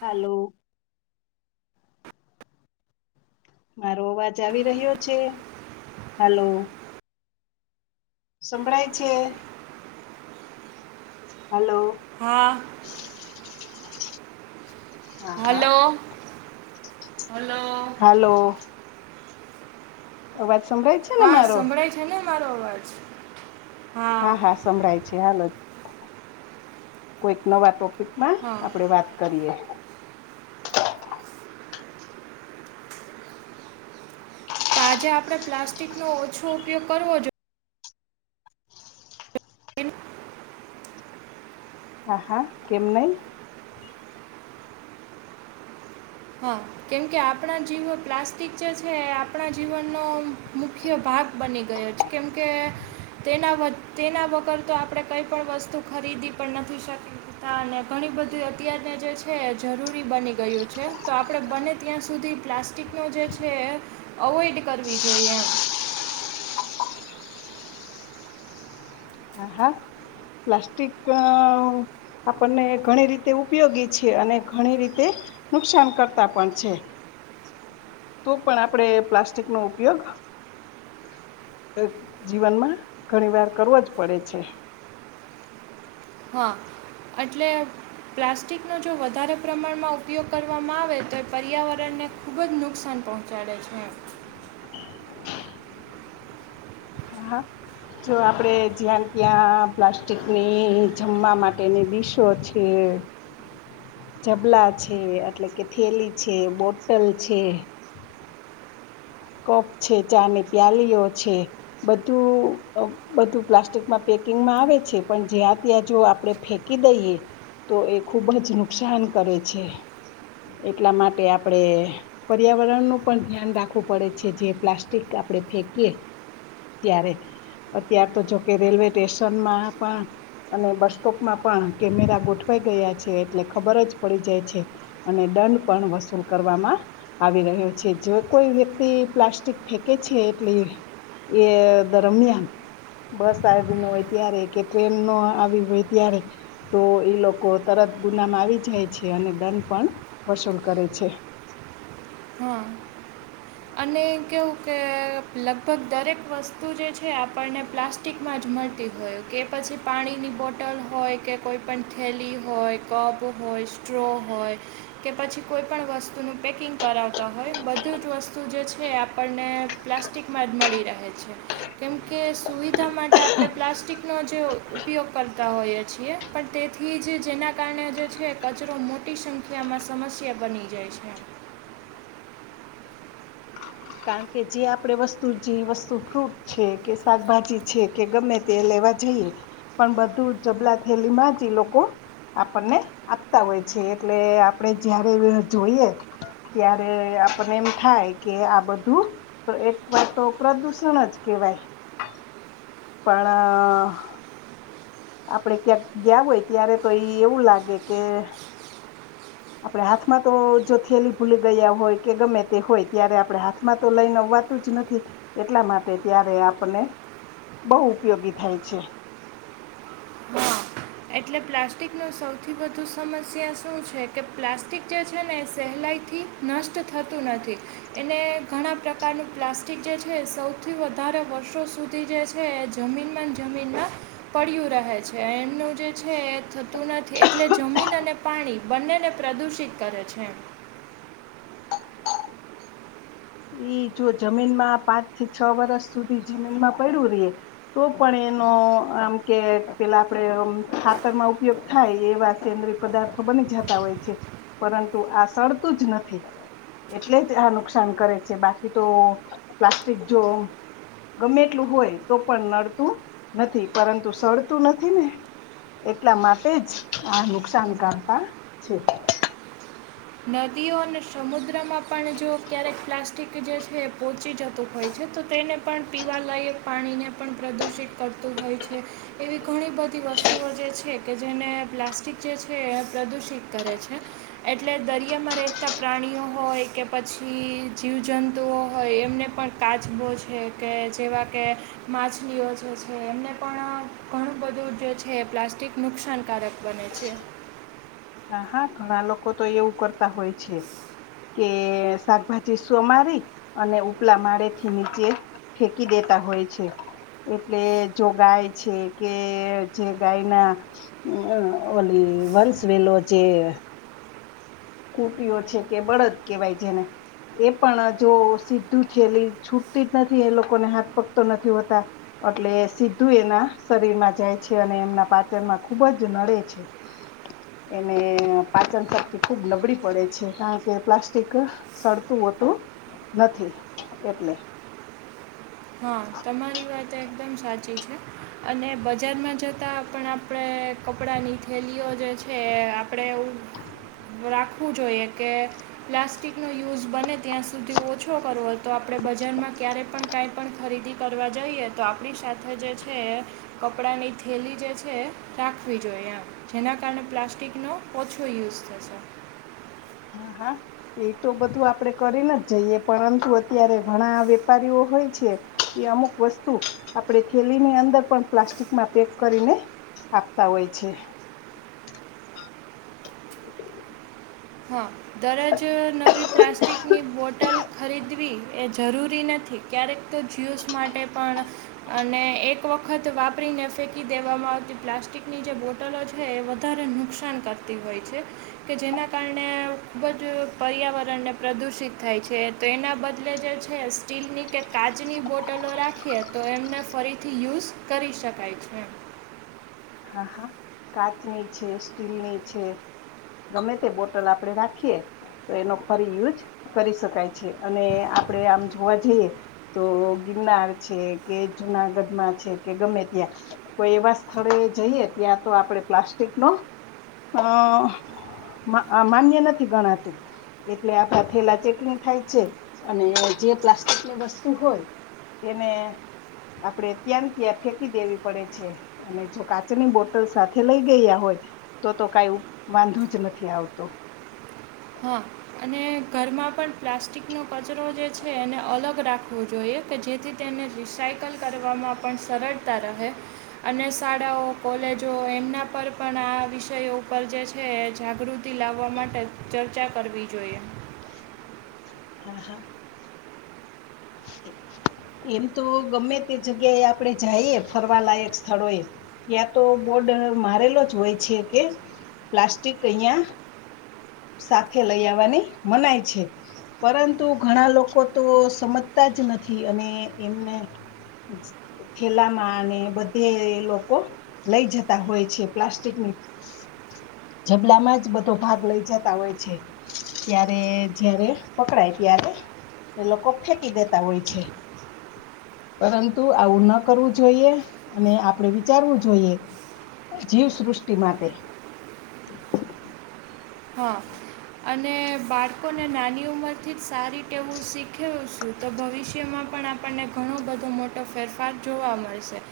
Hello. મારો અવાજ આવી રહ્યો છે હાલો. સંભળાય છે. હાલો. હા. હા હા હાલો હાલો. હાલો. અવાજ સંભળાય છે. ને હા મારો સંભળાય છે ને મારો અવાજ. હા હા સંભળાય છે હાલો કોઈક નવા ટોપિકમાં. હા. આપણે તો વાત કરીએ. તો આજે આપણે પ્લાસ્ટિકનો ઓછો ઉપયોગ કરવો જોઈએ. હા હા કેમ નઈ. હા કેમકે આપણા જીવો પ્લાસ્ટિક જે છે એ આપણા જીવનનો મુખ્ય ભાગ બની ગયો છે. કેમ કે, તે તેના વગર તો આપણે કઈ પણ વસ્તુ ખરીદી પણ નથી શકી, હાને, ઘણી બધી અત્યાર ના જે છે, એ જરૂરી બની ગયું છે. તો આપણે બને ત્યાં સુધી પ્લાસ્ટિકનો જે છે એ અવોઈડ કરવી જોઈએ એમ, હહા પ્લાસ્ટિક આપણને ઘણી રીતે ઉપયોગી છે અને ઘણી રીતે, નુકસાન કરતા પણ છે તો પણ આપણેે પ્લાસ્ટિક નો ઉપયોગ, જીવનમાં ઘણી વાર કરવો જ પડે છે. હા એટલે, પ્લાસ્ટિકનો જો વધારે પ્રમાણમાં ઉપયોગ કરવામાં આવે તો એ પર્યાવરણને, ખૂબ જ નુકસાન પહોંચાડે છે. હા. જો આપણે જ્યાં ત્યાં પ્લાસ્ટિકની જમવા માટેની ડીશો છે, ઝબલા છે એટલે કે થેલી છે બોટલ છે, કફ છે ચા ને પ્યાલીઓ છે બધું, બધું પ્લાસ્ટિકમાં પેકિંગમાં આવે છે પણ જ્યાં ત્યાં જો આપણે ફેકી દઈએ, તો એ ખુબ જ નુકસાન કરે છે. એટલા માટે આપડે પર્યાવરણ નું પણ ધ્યાન રાખવું, પડે છે જે પ્લાસ્ટિક આપણે ફેંકીએ ત્યારે, અત્યાર તો જોકે રેલવે સ્ટેશન માં પણ, અને બસ સ્ટોપમાં પણ કેમેરા ગોઠવાઈ ગયા છે એટલે ખબર જ પડી જાય છે. અને દંડ પણ વસૂલ કરવામાં આવી રહ્યો છે. જો કોઈ વ્યક્તિ પ્લાસ્ટિક ફેંકે છે એટલે એ દરમિયાન, બસ આવી ન હોય ત્યારે કે ટ્રેન ન આવી હોય ત્યારે, તો એ લોકો તરત ગુનામાં આવી જાય છે, અને દંડ પણ વસૂલ કરે છે. હા. અને કેવું કે લગભગ દરેક વસ્તુ જે છે આપણને પ્લાસ્ટિક, પાસ્ટિકમાં જ મળતી હોય કે પછી પાણીની બોટલ હોય કે કોઈપણ થેલી હોય કપ હોય સ્ટ્રો હોય કે પછી કોઈ પણ વસ્તુનું પેકિંગ કરાવતા હોય બધું જ વસ્તુ જે છે એ આપણને પ્લાસ્ટિકમાં જ મળી રહે છે. કેમકે સુવિધા માટે આપણે પ્લાસ્ટિકનો જે ઉપયોગ કરતા હોઈએ છીએ પણ તેથી જ જેના કારણે જે છે કચરો મોટી સંખ્યામાં સમસ્યા બની જાય છે કારણ કે જે આપણેે વસ્તુ જે વસ્તુ ફ્રૂટ છે કે શાકભાજી છે કે ગમે તે લેવા જઈએ પણ બધું જબલા થેલી માં જ લોકો આપણને આપતા હોય છે એટલે આપણેે જયારે જોઈએ ત્યારે આપણને એમ થાય કે આ બધું એક વાર તો પ્રદુષણ જ કેહેવાય પણ આપડે ક્યાંક ગયા હોય ત્યારે તો એ એવું લાગે કે આપણે હાથમાં તો જો થેલી ભૂલી ગયા હોય કે ગમે તે હોય ત્યારે આપડણે હાથ માં તો લઈને આવવાતું જ નથી એટલા માટે ત્યારે આપને બહુ ઉપયોગી થાય છે હા એટલે પ્લાસ્ટિકનો સૌથી વધુ સમસ્યા શું છે કે પ્લાસ્ટિક જે છે ને એ સહેલાઈથી નષ્ટ થતું નથી એને ઘણા પ્રકારનું પ્લાસ્ટિક જે છે સૌથી વધારે વર્ષો સુધી જે છે એ જમીન જમીનમાં પડય્યું રહે છે એમનું જે છે એ થતું નથી એટલે જમીન અને પાણી બંનેને પ્રદુષિત કરે છે ઈ જો જમીન માં પાંચ થી છ વરષ સુધી જમીનમાં પડ્યું રે તો પણ એનો આમ કે પેલા આપડે ખાતરમાં ઉપયોગ થાય એવા સેન્દ્ર પદાર્થો બની જતા હોય છે પરંતુ આ સરતું જ નથી એટલે જ આ નુકસાન કરે છે બાકી તો પ્લાસ્ટિક જો ગમે એટલું હોય તો પણ નડતું નથી પરંતુ સડતું નથી ને એટલા માટે જ આ નુકસાન કરતા છે. નદીઓ અને સમુદ્રમાં પણ જો ક્યારેક પ્લાસ્ટિક જે છે પહોચી જતું હોય છે તો તેને પણ પીવાલાયક પાણીને પણ પ્રદૂષિત કરતું હોય છે. એવી ઘણી બધી વસ્તુઓ જે છે કે જેને પ્લાસ્ટિક જે છે એ પ્રદૂષિત કરે છે. એટલે દરિયામાં રહેતા પ્રાણીઓ હોય કે પછી જીવજંતુઓ હોય એમને પણ કાચબો છે કે જેવા કે માછલીઓ જે છે એમને પણ ઘણું બધું જે છે પ્લાસ્ટિક નુકસાનકારક બન છે. હા હા ઘણા લોકો તો એવું કરતા હોય છે‌. કે શાકભાજી સોમારી અને ઉપલા માળે થી નીચે ફેકી દેતા હોય છે. એટલે જો ગાય છે કે જે ગાયના ઓલી વંસ વેલો જે. કૂટીઓ છે કે બળદ કહેવાય જેને એ પણ જો સીધું થયેલી છૂટતી જ નથી એ લોકોને હાથ પકતો નથી હોતા એટલે સીધું એના શરીરમાં જાય છે અને એમના પાચનમાં ખુબ જ નડે એને પાચન શક્તિ ખુબ નબળી પડે છે કારણ કે પ્લાસ્ટિક સડતું હતું નથી એટલે હા તમારી વાત એકદમ સાચી છે. અને બજારમાં જતા પણ આપડે કપડા ની થેલીઓ જે છે. આપણે એવું રાખવું જોઈએ કે પ્લાસ્ટિકનો યુઝ બને ત્યાં સુધી ઓછો કરવો તો આપણે બજારમાં ક્યારેય પણ કાંઈ પણ ખરીદી કરવા જઈએ તો આપણી સાથે જે છે. કપડાની થેલી જે છે રાખવી જોઈએ આમ જેના કારણે પ્લાસ્ટિકનો ઓછો યુઝ થશે હા હા. એ તો બધું આપડે કરીને જ જઈએ પરંતુ અત્યારે ઘણાં વેપારીઓ હોય છે. એ અમુક વસ્તુ આપણેે થેલીની અંદર પણ પ્લાસ્ટિકમાં પેક કરીને આપતાં હોય છે. હા. દરજ નવી પ્લાસ્ટિકની બોટલ ખરીદવી એ જરૂરી નથી. ક્યારેક તો જ્યુસ માટે પણ અને એક વખત વાપરીને ફેંકી દેવામાં આવતી પ્લાસ્ટિકની જે બો ટલો છે એ વધારે નુકસાન કરતી હોય છે કે જેના કારણે ખૂબ જ પર્યાવરણને પ્રદુષિત થાય છે તો એના બદલે જે છે સ્ટીલની કે કાચની બોટલો રાખીએ તો એમને ફરીથી યુઝ કરી શકાય છે. હા હા. કાચની છે સ્ટીલની છે ગમે તે બોટલ આપડે રાખીએ. તો એનો ફરી યુજ કરી શકાય છે અને આપણેે આમ જોવા જઈએ તો ગિરનાર છે કે જુનાગઢમાં છે કે ગમે ત્યાં કોઈ એવા સ્થળોએ જઈએ ત્યાં તો આપણે પ્લાસ્ટિકનો અ મ માન્ય નથી ગણાતું. એટલે આપડા થેલા ચેકિંગ થાય છે અને જે પ્લાસ્ટિકની વસ્તુ હોય એને આપડે ત્યાંન ત્યાં ફેંકી દેવી પડે છે અને જો કાચની બો સાથે લઈ ગયા હોય તો તો કાઈ વાંધો જ નથી આવતો. હા અને ઘરમાં પણ પ્લાસ્ટિકનો કચરો જે છે એને અલગ રાખવો જોઈએ. કે જેથી તેને રિસાઈકલ કરવામાં પણ સરળતા રહે. અને શાળાઓ, કોલેજો એમના પર પણ આ વિષયો ઉપર જે છે જાગૃત તિ લાવવા માટે ચર્ચા કરવી જોઈએ. હા હા. એમ તો ગમે તે જગ્યાએ આપણેે જાઈએ ફરવાલાયક સ્થળોએ ત્યાં તો બોર્ડ મારેલો જ હોય છે કે પ્લાસ્ટિક અહિયાં સાથે લઈ આવાની મનાય છે. પરંતુ ઘણા લોકો તો સમજતા જ નથી અને એમને થેલામાં અને બધે લોકો લઈ જતાં હોય છે પ્લાસ્ટિકની ઝભલામાં જ બધો ભાગ લઈ જતાં હોય છે. ત્યારે જયારે પકડાય ત્યારે એ લોકો ફેંક કી દેતા હોય છે. પરંતુ આવું ન કરવું જોઈએ અને આપડે વિચારવું જોઈએ. જીવસૃષ્ટિ માટે. હા અને બાળકોને નાની ઉંમરથી જ સારી ટેવું શીખવશુ. તો ભવિષ્યમાં પણ આપણને ઘણો બધો મોટો ફેરફાર જોવા મળશે.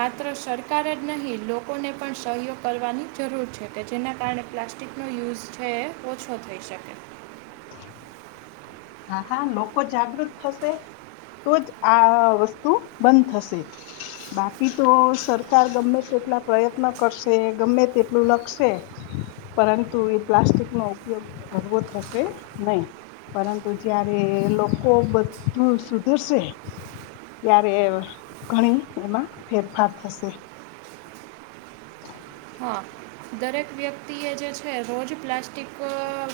માત્ર સરકાર જ નહીં લોકોને પણ સહયોગ કરવાની જરૂર છે કે જેના કારણે પ્લાસ્ટિ સ્ટિકનો યુઝ છે એ ઓછો થઈ શકે. હા હા લોકો જાગૃત થશે તોજ આ વસ્તુ બંધ થશે. બાકી તો સરકાર ગમે તેટલા પ્રયત્ન કરશે ગમે તેટલું લખશે. પરંતુ એ પ્લાસ્ટિકનો ઉપયોગ હળવો થશે નહીં પરં તુ જયારે એ લોકો બધું સુધરશે ત્યારે ઘણી એમાં ફેરફાર થશે. હા. દરેક વ્યક્તિએ જે છે રોજ પ્લાસ્ટિક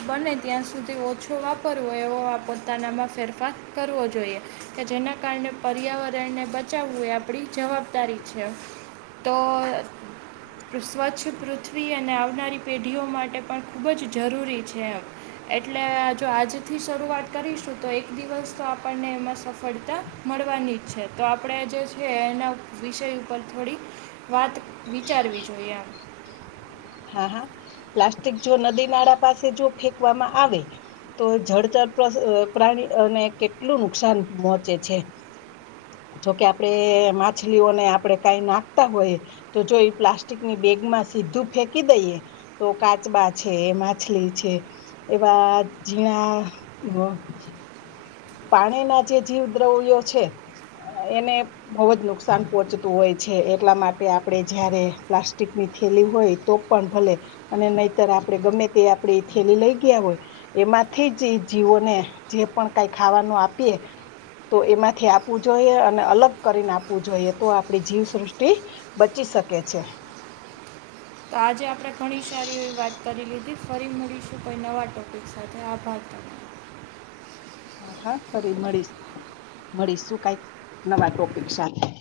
બને ત્યાં સુધી ઓછો વાપ રવો એવો આ પોતાનામાં ફેરફાર કરવો જોઈએ. કે જેના કારણે પર્યાવરણને બચાવવું એ આપડી જવાબદારી છે, તો સ્વચ્છ પૃથ્વી અને આવનારી પેઢીઓ માટે પણ ખૂબ જ જરૂરી છે, એમ એટલે જો આજથી શરૂઆત કરીશું, તો એક દિવસતો આપણને એમાં સફળતા મળવાની જ છે, તો આપણેજે છે, એના વિષય ઉપર થોડી. વાત વિચારવી જોઈએ એમ હા, હા પ્લાસ્ટિકજો નદી નાળા પાસેજો ફેંકવામાં આવે. તો જળતર પ્રાણી અને કેટલું નુકસાન પહોંચે છે, જોકે આપડે માછલીઓને આપડે કંઈ નાખતા હોય, તોજો એ પ્લાસ્ટિકની બેગ માં સીધું ફેંક કી દઈએ તો કાચબા છે, માછલી છે. એવા જીણા હો. પાણીના જે જીવ દ્રવ્યો છે, એને બહુ જ નુકસાન પહોંચતું હોય છે, એટલા માટે આપડે જયારે પ્લાસ્ટિકની થેલી હોય. તો પણ ભલે અને નહીંતર આપણે ગમે તે આપે થેલી લઈ ગયા હોય. એમાંથી જ જીવોને જે પણ કંઈ ખાવાનું આપીએ. તો એમાંથી આપવું જોઈએ અને અલગ કરીને આપવું જોઈએ, તો આપણી જીવસૃષ્ટિ બચી શકે છે, તો આજે આપણે ઘણી સારી એવી વાત કરી લીધી ફરી મળીશું, કોઈ નવા ટોપિક સાથે આભાર. તમારો હા, હા ફરી મળીશ મળીશું કંઈક નવા ટોપિક સાથે,